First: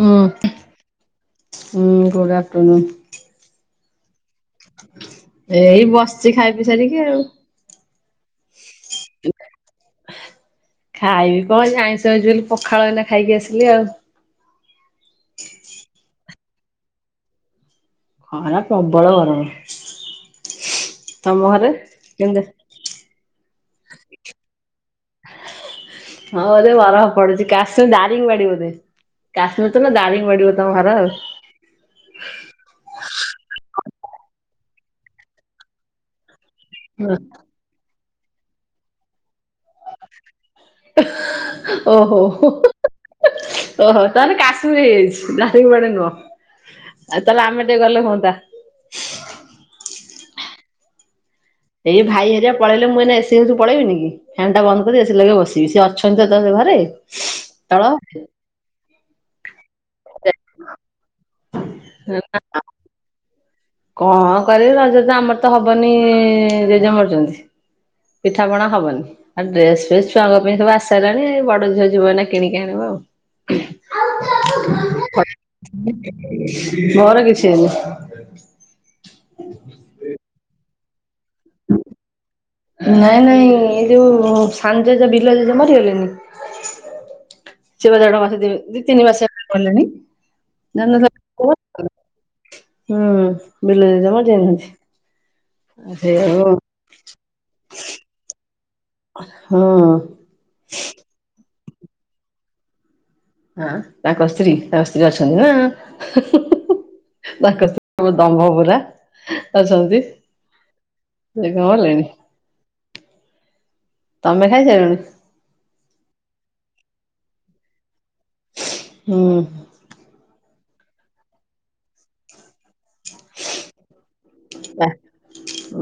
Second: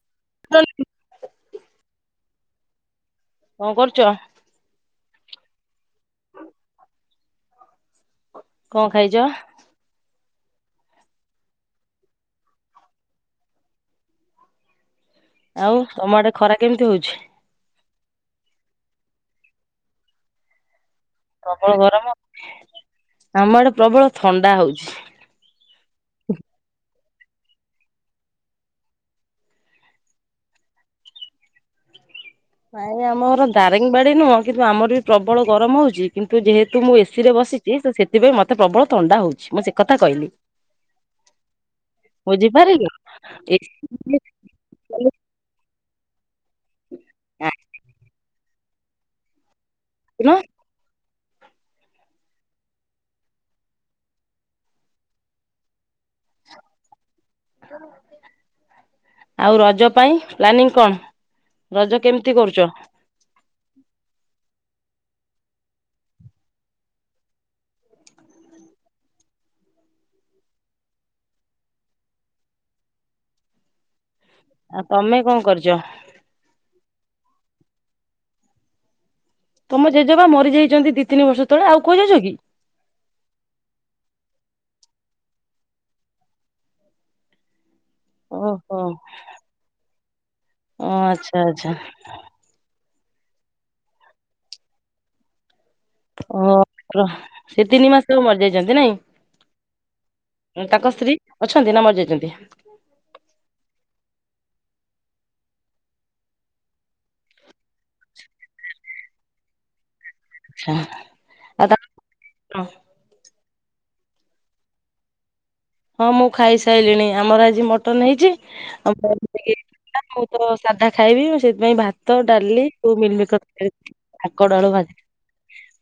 ହଁ ହୁଁ good afternoon. କଣ କରୁଚ। ଏଇ ବସିଛି ଖାଇ ପି ସାରିକି ଆଉ। କଣ ଖାଇଚ। ଖାଇବି କଣ ଆଜି ଆଇଁଷ ଏଇଚି ବୋଲି ପଖାଳ ଏଇନା ଖାଇକି ଆସିଲି ଆଉ। ଆଉ ତମ ଆଡେ ଖରା କେମିତି ହଉଛି। ଖରା ପ୍ରବଳ ଗରମ ତମ ପ୍ରବଳ ଘରେ ଗରମ। କେମିତି ଆ ଆମ ଆଡେ ପ୍ରବଳ ଥଣ୍ଡା ହଉଛି। ହଁ ବୋଧେ ବରଫ ପଡୁଛି କାସୁ ଦାରିଙ୍ଗବାଡି ବୋଧେ। କାଶ୍ମୀର ତ ନୁହଁ ଦାରିଙ୍ଗ୍ ବାଡି ବୋଧେ ତମ ଘର ଆଉ। ନାଇଁ ଆମ ଘର ଦାରିଙ୍ଗୀବାଡି ନୁହଁ କିନ୍ତୁ ଆମର ବି ପ୍ରବଳ ଗରମ ହଉଛି କିନ୍ତୁ ଯେହେତୁ ମୁଁ ଏସି ରେ ବସିଚି। ଚି ତ ସେଥିପାଇଁ ମତେ ପ୍ରବଳ ଥଣ୍ଡା ହଉଛି ମୁଁ ସେ କଥା କହିଲି। ଓହୋ ବୁଝିପାରିଲ ଓହୋ ତାହାଲେ କା କାଶ୍ମୀର ଦାରିଙ୍ଗିବାଡି ନୁହଁ ଆଉ ତାହେଲେ ଆମେ ଟିକେ ଗଲେ ହୁଅନ୍ତା। ଆସୁନ। ଏଇ ଭାଇ ହେରିଆ ପଳେଇଲେ ମୁଁ ଏନା ଏସି ରୁମୁରୁ ପଳେଇବି ନି କି। ଫ୍ୟାନ୍ ଟା ବନ୍ଦ କରିକି ଏସି ଲଗେଇକି ବସିବି ସେ ଅଛନ୍ତି ତ ଡରରେ ଘରେ ତ ଆଉ ରଜ ପାଇଁ ପ୍ଲାନିଂ କଣ ରଜ କେମିତି କରୁଚ। କଣ କରିବି ରଜ ତ ଆମର ତ ହବନି ଜେଜେ ମରିଚନ୍ତି। ପିଠାପଣା ହବନି। ଆଉ ଡ୍ରେସ୍‌ ଫ୍ରେସ୍‌ ଛୁଆଙ୍କ ପାଇଁ ସବୁ ଆସି ସାଇଲାଣି ବଡ ଝିଅ ଯିବ ଏଇନା କିଣିକି ଆଣିବ ଆଉ। ଆଉ ତମେ କଣ କରିଛ? ମୋର କିଛି ହେଇନି। ତମ ଜେଜେବା ମରିଯାଇଚନ୍ତି ଦି ତିନି ବର୍ଷ ତଳେ ଆଉ କୋଉ ଜେଜ କି? ନାଇଁ ନାଇଁ ଏଇ ଯୋଉ ସାନ ଜେଜେ ବିଲୁଆ ଜେଜ ମରିଗଲେନି। ଶିବ ଜାଗ ମାସ ଦିନ୍ ଓହୋ ଦି ତିନି ମାସ ଗଲେଣି ଓ ଜାଣିଲ ଆଚ୍ଛା ଆଚ୍ଛା ତ ହୁଁ ବିଲୁ ଜେଜେ ମରି ଯାଇଚନ୍ତି ଆ ସେଇଆ ଆଉ। ଓ ସେ ତିନି ମାସ ମରି ଯାଇଚନ୍ତି ହଁ ନାଇଁ ତାଙ୍କ ସ୍ତ୍ରୀ ଅଛନ୍ତି ନା ମରି ଯାଇଚନ୍ତି। ହଁ ତାଙ୍କ ସ୍ତ୍ରୀ ତାଙ୍କ ସ୍ତ୍ରୀ ଅଛନ୍ତି ନା। ତାଙ୍କ ସ୍ତ୍ରୀ ଦମ୍ଭ ପରା ଅଛନ୍ତି। ଆଛା। ସେ କଣ ହେଲେଣି ତମେ ଖାଇସାରିଲଣି? ହଁ ମୁଁ ଖାଇସାରିଲିଣି ଆମର ଆଜି ମଟନ ହେଇଚି। ହୁଁ [unintelligible] ହେ ମୁଁ ତ ସାଧା ଖାଇବି, ମୁଁ ସେଥିପାଇଁ ଭାତ ଡାଲି ମିଲମିକର [unintelligible]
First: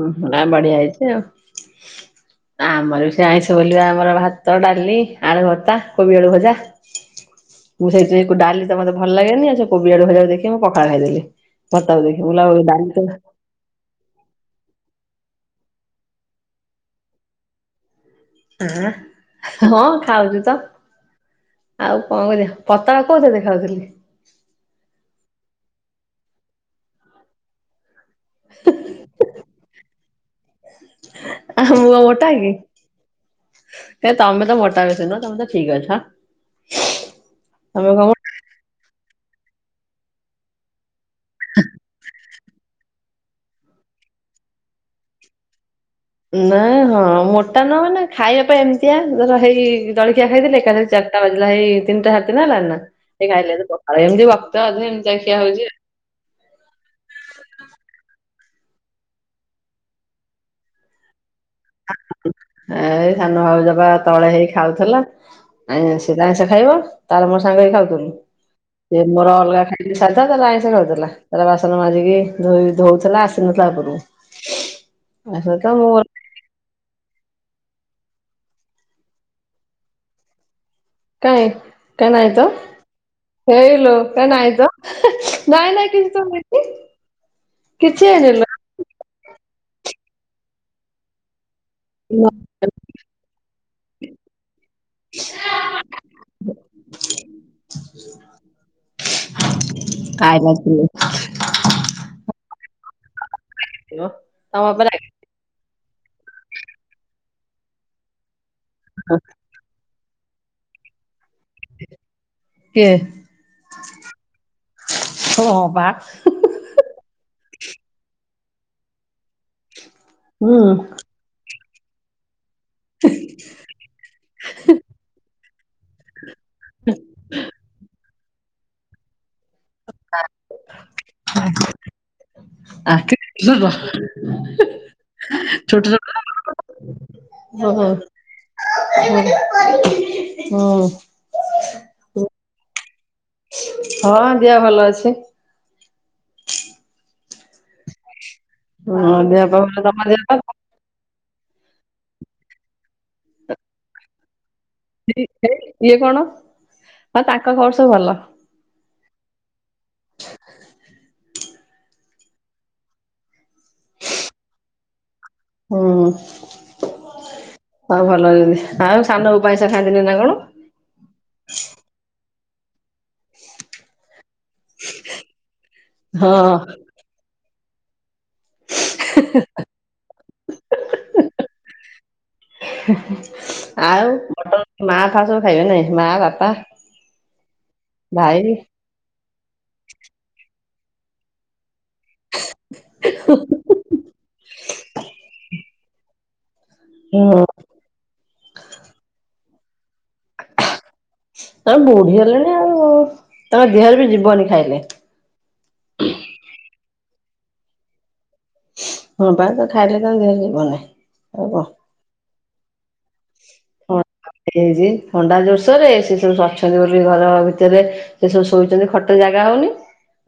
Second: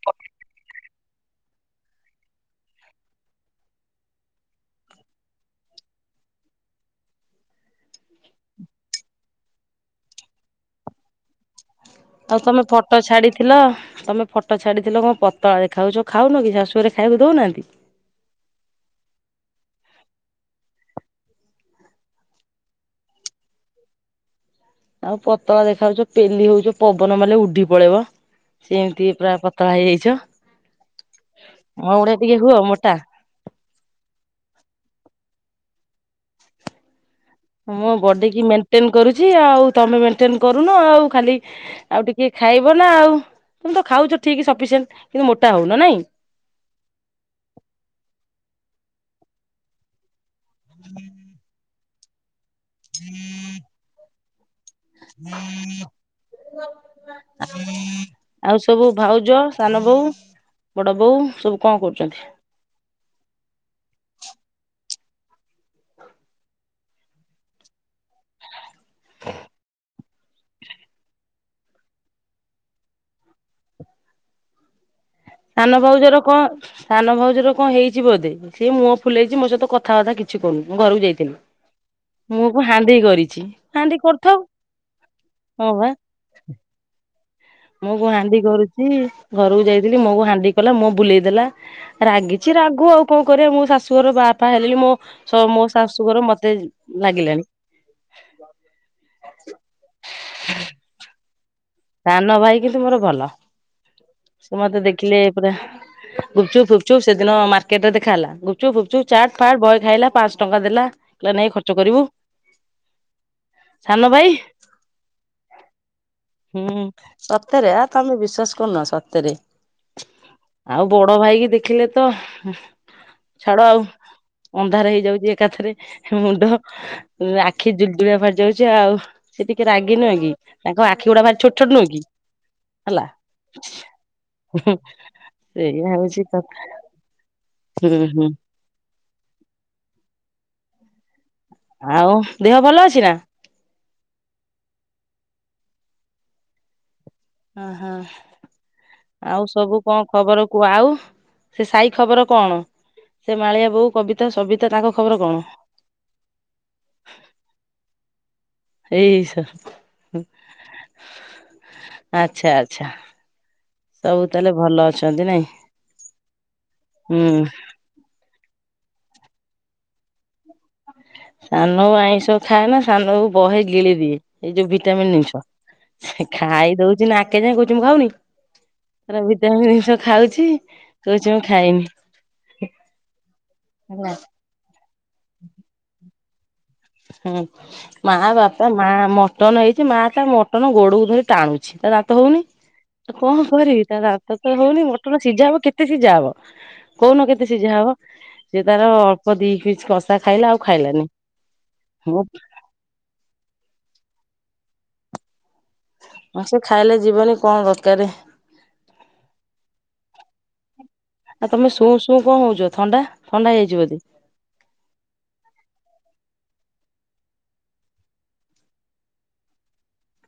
ଉ ନା ବଢିଆ ହେଇଚି ଆଉ। ଆମର ବି ସେ ଆଇଁଷ ବୋଲିବା ଆମର ଭାତ ଡାଲି ଆଳୁ ଭତ୍ତା କୋବି ଆଳୁ ଭଜା। ମୁଁ ସେଇଠି ଡାଲି ତ ମତେ ଭଲ ଲାଗେନି, ଆଉ ସେ କୋବି ଆଡୁ ଭଜାକୁ ଦେଖି ମୁଁ ପକାଳ ଖାଇଦେବି। [unintelligible] ଥିଲ ତୁମେ ଫଟୋ ଛାଡ଼ିଥିଲ କଣ ପତଳା ଦେଖାଉଛ, ଖାଉନ କି ଶାଶୁଆରେ ଖାଇବାକୁ ଦୋଉନାହାନ୍ତି? ହଁ ଖାଉଚି ତ। ଆଉ କଣ କରିବା ପତଳା କୋଉ ଥିରେ ଦେଖାଉଥିଲି? ଆଉ ପତଳା ଦେଖାଯାଉଚ, ପେଲି ହୋଉଚ ପବନ ମାଇଲେ ଉଡିି ପଳେଇବ। ସେମିତି ପୁରା ପତଳା ହେଇଯାଇଚ, ଆଉ ମୋ ଭଳିଆ ଟିକେ ହୁଅ ମୋଟା। ହେ ତମେ ତ ମୋଟା ବିଶି ନୁହଁ ତମେ ତ ଠିକ ଅଛ। ତମେ ମୋ କଣ ବଡି କି ମେଟେନ କରୁଚି ଆଉ, ତମେ ମେଣ୍ଟେନ କରୁନ ଆଉ ଖାଲି ଆଉ ଟିକେ ଖାଇବ ନା ଆଉ ତମେ ତ ଖାଉଛ ଠିକ ସଫିସିଏଣ୍ଟ, କିନ୍ତୁ ମୋଟା ହଉନ ନାଇଁ ନା ହଁ ମୋଟା ନ ହେନେ ଖାଇବା ପାଇଁ ଏମିତିଆ ଧର ହେଟି ଜଳଖିଆ ଖାଇଦଲେ କାଲି ଚାରିଟା ବାଜିଲା ହେଇ ତିନଟା ଦିନ ହେଲା ନା ହୁଁ [unintelligible] ପଖାଳ ଅଧେ ଏମିତିଆ ଖିଆ ହଉଛି ଆଉ। [inaudible] ଆଉ ସବୁ ଭାଉଜ ସାନ ବୋଉ ବଡ଼ ବୋଉ ସବୁ କଣ କରୁଛନ୍ତି? ଏ ଏଇ ସାନ ଭାଉ ଯବା ତଳେ ହେଇକ ଖାଉଥିଲା। ଆ ସେ ତ ଆଇଁଷା ଖାଇବ ତାର ମୋର ସାଙ୍ଗ ହେକି ଖାଉଥିଲୁ ସେ ମୋର ଅଲଗା ଖାଇ ସାଧା ତା ଆଇଁଷ ଖାଉଥିଲା ତାର ବାସନ ମାଜିିକି ଧୋଇ ଧୋଉଥିଲା ଆସିନଥିଲା ଉପରକୁ। ଆସିନଥିଲା ତ ସାନ ମୁଁ ଭଉଜର କଣ ସାନ ଭାଉଜର କଣ ହେଇଛି ବୋଧେ? ସି ମୁହ ଫୁଲେଇଚି ମୋ ସହିତ କଥାବାର୍ତା କିଛି କରୁନି, ଘରକୁ ଯାଇ କାଇଁ କାଇଁ ନାଇଁ ତ କରିଛି ହେଇଲୋ ହାଣ୍ଡି କାଇଁ କରିଥାଉ ନାଇଁ ତ ହଁ ନାଇଁ ନାଇଁ କି [unintelligible] ମୁହଁ କୁ ହାଣ୍ଡି କରୁଚି, ଘରକୁ ଯାଇଥିଲି ମୋ କ ହାଣ୍ଡି କଲା ମୋ ବୁଲେଇ ଦେଲା। ଲୋ ରାଗିଛି ରାଗୁ ଆଉ କଣ କରିବା, ମୋ ଶାଶୁଘର ବାପା ହେଲେଣି ମୋ ମୋ ଶାଶୁଘର ମତେ ଲାଗିଲାଣି। [unintelligible] ସାନ ଭାଇ କିନ୍ତୁ ମୋର ଭଲ, ଥିବ ସେ ତମ ମତେ ପରା ଦେଖିଲେ ପୁରା ଗୁପଚୁପ ଫୁପଚୁପ ସେଦିନ ମାର୍କେଟରେ ଦେଖା ହେଲା, ଗୁଚୁ ଫୁଚୁ ଚାଟ୍ ଫାଟ ବହେ ଖାଇଲା। ପାଞ୍ଚ ଟଙ୍କା ଦେଲା, ନେ ଖର୍ଚ୍ଚ କରିବୁ, ସାନ ଭାଇ ହ ବା। ହୁଁ ସତରେ ଆ ତମେ ବିଶ୍ବାସ କରୁନ ସତରେ। ହୁଁ ଆଉ ବଡ ବଡ ଭାଇକି ଦେଖିଲେ ତ ଛାଡ ଆଉ ଅନ୍ଧାର ହେଇଯାଉଛି ଏକାଥରେ ମୁଣ୍ଡ, ଆଖି ଜୁଲଗୁଳିଆ ଫଡି ଯାଉଛି ଆଉ ସେ ଟିକେ ରାଗି ନୁହେଁ କି? ତାଙ୍କ ଆ ତାଙ୍କର ଛୋଟ ଛୋଟ ନୁହଁ କି ହେଲା। ଛୋଟ ହୁଁ ସେଇୟା ହଉଛି କଥା। ହଁ ହୁଁ ହୁଁ ହଁ ହଁ [unintelligible] ଆଉ ଦେହ ଭଲ ଅଛି ନା? ହଁ ଦେହ ଭଲ ଅଛି। ଓହୋ ହଁ ଦେହ ଆଉ ପା ଭଲ ସବୁ ତମ କଣ ଦେହ ପା ଖବର? କୁ ଆଉ ସେ ସାଇ ଖବର କଣ ସେ ମାଳିଆ ବୋଉ କବିତା ସବିତା ତାଙ୍କ ଖବର କଣ? ଇଏ କଣ ହଁ ତାଙ୍କ ଖବର ସବୁ ଭଲ। ହେଇସ୍। ଆଚ୍ଛା ଆଚ୍ଛା ସବୁ ତାହେଲେ ଭଲ ଅଛନ୍ତି ନାଇଁ। ହୁଁ ହୁଁ ଆଉ ଭଲ ଅଛନ୍ତି ଆଉ ସାନବୋଉ ପଇସା ଖାଇଦେଇଚନ୍ତି ନା କଣ? ସାନ ବୋଉ ଆଇଁଷ ଖାଏ ନା ସାନବୋହୂ ବହେ ଗିଳି ଦିଏ। ଏଇ ଯୋଉ ଭିଟାମିିନ ଜିନିଷ ସେ ହଁ ଖାଇ ଦଉଛି ନାକେ ଯାଏଁ କହୁଛି ମୁଁ ଖାଉନି ପୁରା ଏମିତି ଜିନିଷ ଖାଉଛି କହୁଛି ମୁଁ ଖାଇନି। ଆଉ। ହେଲା ମା ଫା ସବୁ ଖାଇବେ ନାଇଁ ମା ବାପା। ହୁଁ ମା ଭାଇ ବାପା। ମା ମଟନ ହେଇଛି ମା ତା ମଟନ ଗୋଡକୁ ଧରି ଟାଣୁଛି ତା ଦାନ୍ତ ହଉନି। କଣ କରିବି ତା ଦାନ୍ତ ତ ହଉନି ମଟନ ସିଝା ହବ କେତେ ସିଝା ହବ। କହୁନ ହୁଁ କେତେ ସିଝା ହବ ସିଏ ତାର ଅଳ୍ପ ଦି ପିସ କଷା ଖାଇଲା ଆଉ ଖାଇଲାନି। ତମେ ବୁଢୀ ମୁଁ ହେଲେଣି ଆଉ ତମ ଦେହରେ ବି ଯିବନି ଖାଇଲେ। ହଁ ସେ ଖାଇଲେ ଯିବନି କଣ ଦରକାର? ହଁ ପା ତ ଖାଇଲେ ତ ଦେହରେ ଯିବନାହିଁ। ଆଉ ତମେ ଶୁଁ ଶୁଁ କଣ ହଉଛ ଥଣ୍ଡା ଥଣ୍ଡା ହେଇଯାଇଛି ବୋଧେ। ଏଇ ଥଣ୍ଡା ଜୋରସୋରେ ସେ ସବୁ ଆଛନ୍ତି ବୋଲି ଘର ଭିତରେ ସେ ସବୁ ଶୋଇଛନ୍ତି ଖଟରେ ଜାଗା ହଉନି।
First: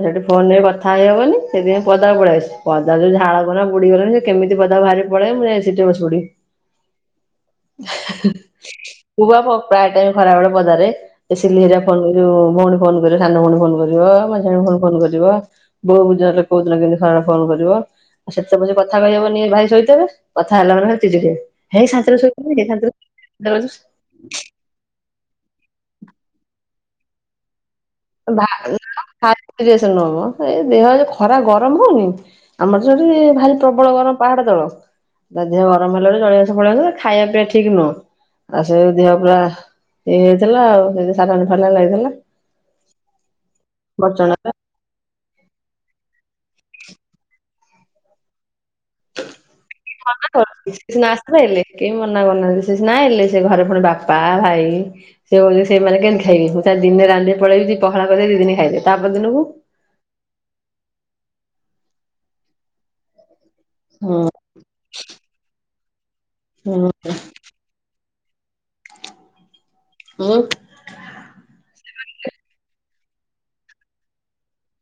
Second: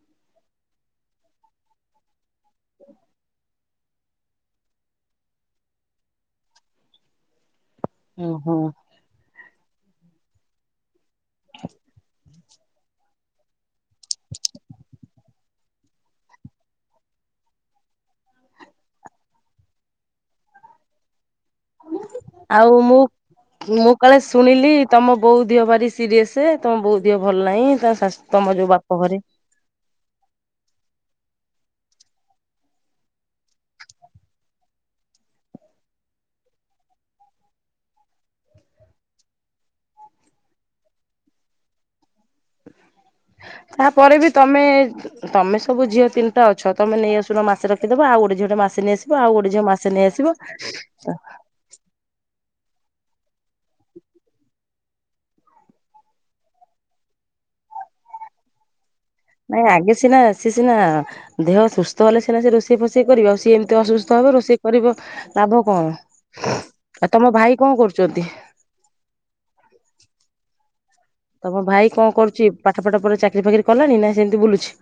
ସେଇଠି ଫୋନରେ କଥା ହେଇ ହବନି ସେଥିପାଇଁ ପଦାକୁ ପଳେଇ ଆସିଚି ପଦା ଯୋଉ ଝାଳ ଗଲା ବୁଡିଗଲାଣି। କେମିତି ପଦାକୁ ବାହାରି ପଲେଇବେ ମୁଁ ଯାଇ ସେଠି ବସିପଡ଼ିବି। ଓହୋ। ମୁଁ ପା ପ୍ରାୟ ଟାଇମ ଖରାବେଳେ ପଦାରେ ସିଲି ହେରିକା ଫୋନ କରି ଯୋଉ ଭଉଣୀ ଫୋନ କରିବ ସାନଭଉଣୀ ଫୋନ କରି ଝୁଅ ମଝିଆଣି ଫୋନ କରିପାରିବ ବୋଉ ଉଜାହେଲେ କୋଉଦିନ କେମତି ଖରାବେଳେ ଫୋନ କରିବ। ଆଉ ସେତେବେଳେ କଥା କହିଁବନି ଭାଇ ସୋଇଥିବେ କଥା ହେଲା ମାନେ ଚିଡିବେ ହେଇ ସାନ୍ତିରେ ସୋଇ [unintelligible] ସକାଳେ ଶୁଣିଲି ତମ ବୋଉ ଦିଅ ଭାରି ସିରିଏସ ତମ ବୋଉ ଦିଅ ଭଲ ନାହିଁ ତା ଶାଶ [unintelligible] ଏ ଦେହ ଯୋଉ ଖରା ଗରମ ହଉନି। ଆମର ସେଠି ଭାରି ପ୍ରବଳ ଗରମ ପାହାଡ ତଳ। ତା ଦେହ ଗରମ ହେଲାରୁ ଜଳିଅଶ ପଲେଇଆସିଲା ଖାଇବା ପିଇବା ଠିକ୍ ନୁହଁ। ଆଉ ସେଇ ଦିହ ପୁରା ଇଏ ହେଇଥିଲା ଆଉ ସାଲାଇନ୍ ଫାଲାଇନ୍ ଲାଗିଥିଲା। ତାପରେ ବି ବଚଣା ତମେ ତମେ ସବୁ ଝିଅ ତିନିଟାଅଛ ତମେ ନେଇଆସୁନ ମାସେ ରଖିଦବ ଆଉ ଗୋଟେ ଝିଅଟେ ମାସେ ନେଇଆସିବ। ଆଉ ଗୋଟେ ଝିଅ ମାସେ ନେଇ ଆସିବ। ସେ ସିନା ଆସିଲେ କେହି ମନା କରୁନାହାନ୍ତି ସେ ସିନା ଆଇଲେ ସେ ଘରେ ପୁଣି ବାପା ଭାଇ ସେଇ ଓଳିରେ ସେମାନେ କେମିତି ଖାଇବେ ମୁଁ ସିନା ଦିନେ ରାନ୍ଧିକି ପଳେଇବି ପଖାଳ କରିଦେବି ଦି ଦିନ ଖାଇବେ ତା ପରଦିନକୁ। ନାଇଁ ଆଗେ ସିନା ସିଏ ସିନା ଦେହ ସୁସ୍ଥ ହେଲେ ସିନା ସେ ରୋଷେଇ ଫୋଷେଇ କରିବ ଆଉ ସିଏ ଏତେ ଅସୁସ୍ଥ ହୁଁ ହେବ ରୋଷେଇ କରିବ ଲାଭ କଣ ହୁଁ ଆଉ ତମ ଭାଇ କଣ କରୁଛନ୍ତି? ହୁଁ। ତମ ଭାଇ କଣ କରୁଛି ପାଠ ପାଠ ପରେ ଚାକିରି ଫାକିରି କଲାଣି ନାଇଁ ସେମିତି ବୁଲୁଛି।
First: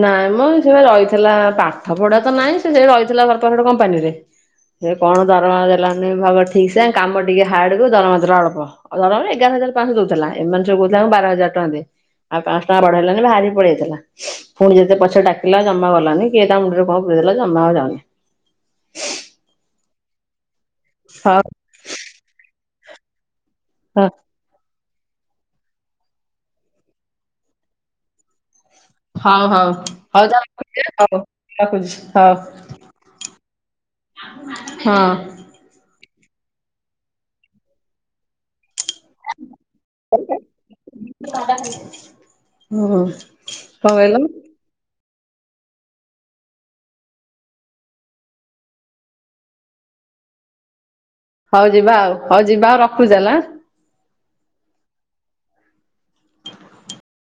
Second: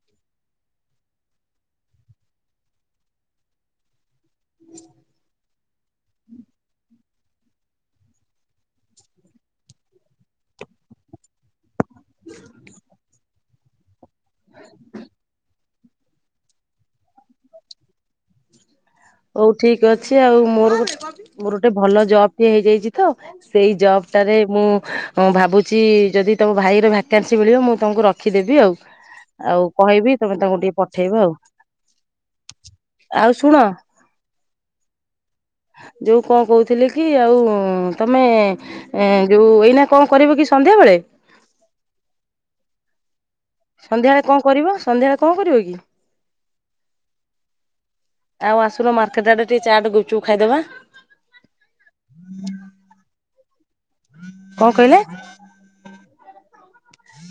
ନାଇଁ ମ ସିଏପା ରହିଥିଲା ପାଠ ପଢା ତ ନାଇଁ ସେ ସେଠି ରହିଥିଲା [unintelligible] କମ୍ପାନୀରେ ସେ କଣ ଦରମା ଦେଲାନି ଭଲ ଠିକ ସେ କାମ ଟିକେ ହାଡ୍ କୁୁ ଦରମା ଦେଲା ଅଳ୍ପ। ଆ ଦରମା ଏଗାର ହଜାର ପାଞ୍ଚଶହ ଦଉଥିଲା ଏମାନେ ସବୁ କହୁଥିଲେ ଆମକୁ ବାର ହଜାର ଟଙ୍କା ଦେ। ଆଉ ପାଞ୍ଚସହ ଟଙ୍କା ବଢେଇଲାନି ବାହାରି କି ପଳେଇଆଇଥିଲା ପୁଣି ଯେତେ ପଛେ ଡାକିଲା ଜମା ଗଲାନି କିଏ ତା ମୁଣ୍ଡରେ କଣ ପୁରେଇଦେଲା ଜମା ଆଉ ଯାଉନି। ହଉ ଠିକ ଅଛି ଆଉ ମୋର ଗୋଟେ ହଉ ମୋର ଗୋଟେ ଭଲ ଜବ୍ ବି ହେଇଯାଇଛି। ତ ସେଇ ଜବଟାରେ ମୁଁ ମୁଁ ଭାବୁଚି ଯଦି ତମ ଭାଇର ଭ୍ୟାକାନ୍ସି ମିଳିବ ମୁଁ ତମକୁ ରଖିଦେବି ଆଉ। ହଁ ହଉ ଆଉ ହଉ କହିବି ହଉ ଯା ତମେ ତାଙ୍କୁ ଟିକେ ରଖୁଛି ହଉ ପଠେଇବ ଆଉ। ରଖୁଛି ହଉ ଆଉ ଶୁଣ ହଁ। ଯୋଉ କଣ କୋହୁଥିଲି କି ଆଉ ତମେ ଏଁ ଯୋଉ ଏଇନା କଣ କରିବ କି ସନ୍ଧ୍ୟାବେଳେ? ଓ। ସନ୍ଧ୍ୟାବେଳେ କଣ କରିବ ସନ୍ଧ୍ୟାବେଳେ କଣ କରିବ କି? ଆଉ ଆସୁନ ମାର୍କେଟ ଆଡେ ଟିକେ ଚାଟ, ଗୁପଚୁପ ଖାଇଦବା। ହୋଉ ଯିବା ଆଉ ହୋଉ ଯିବା ଆଉ ରଖୁଚି ତାହେଲେ ଆଁ। କଣ କହିଲେ?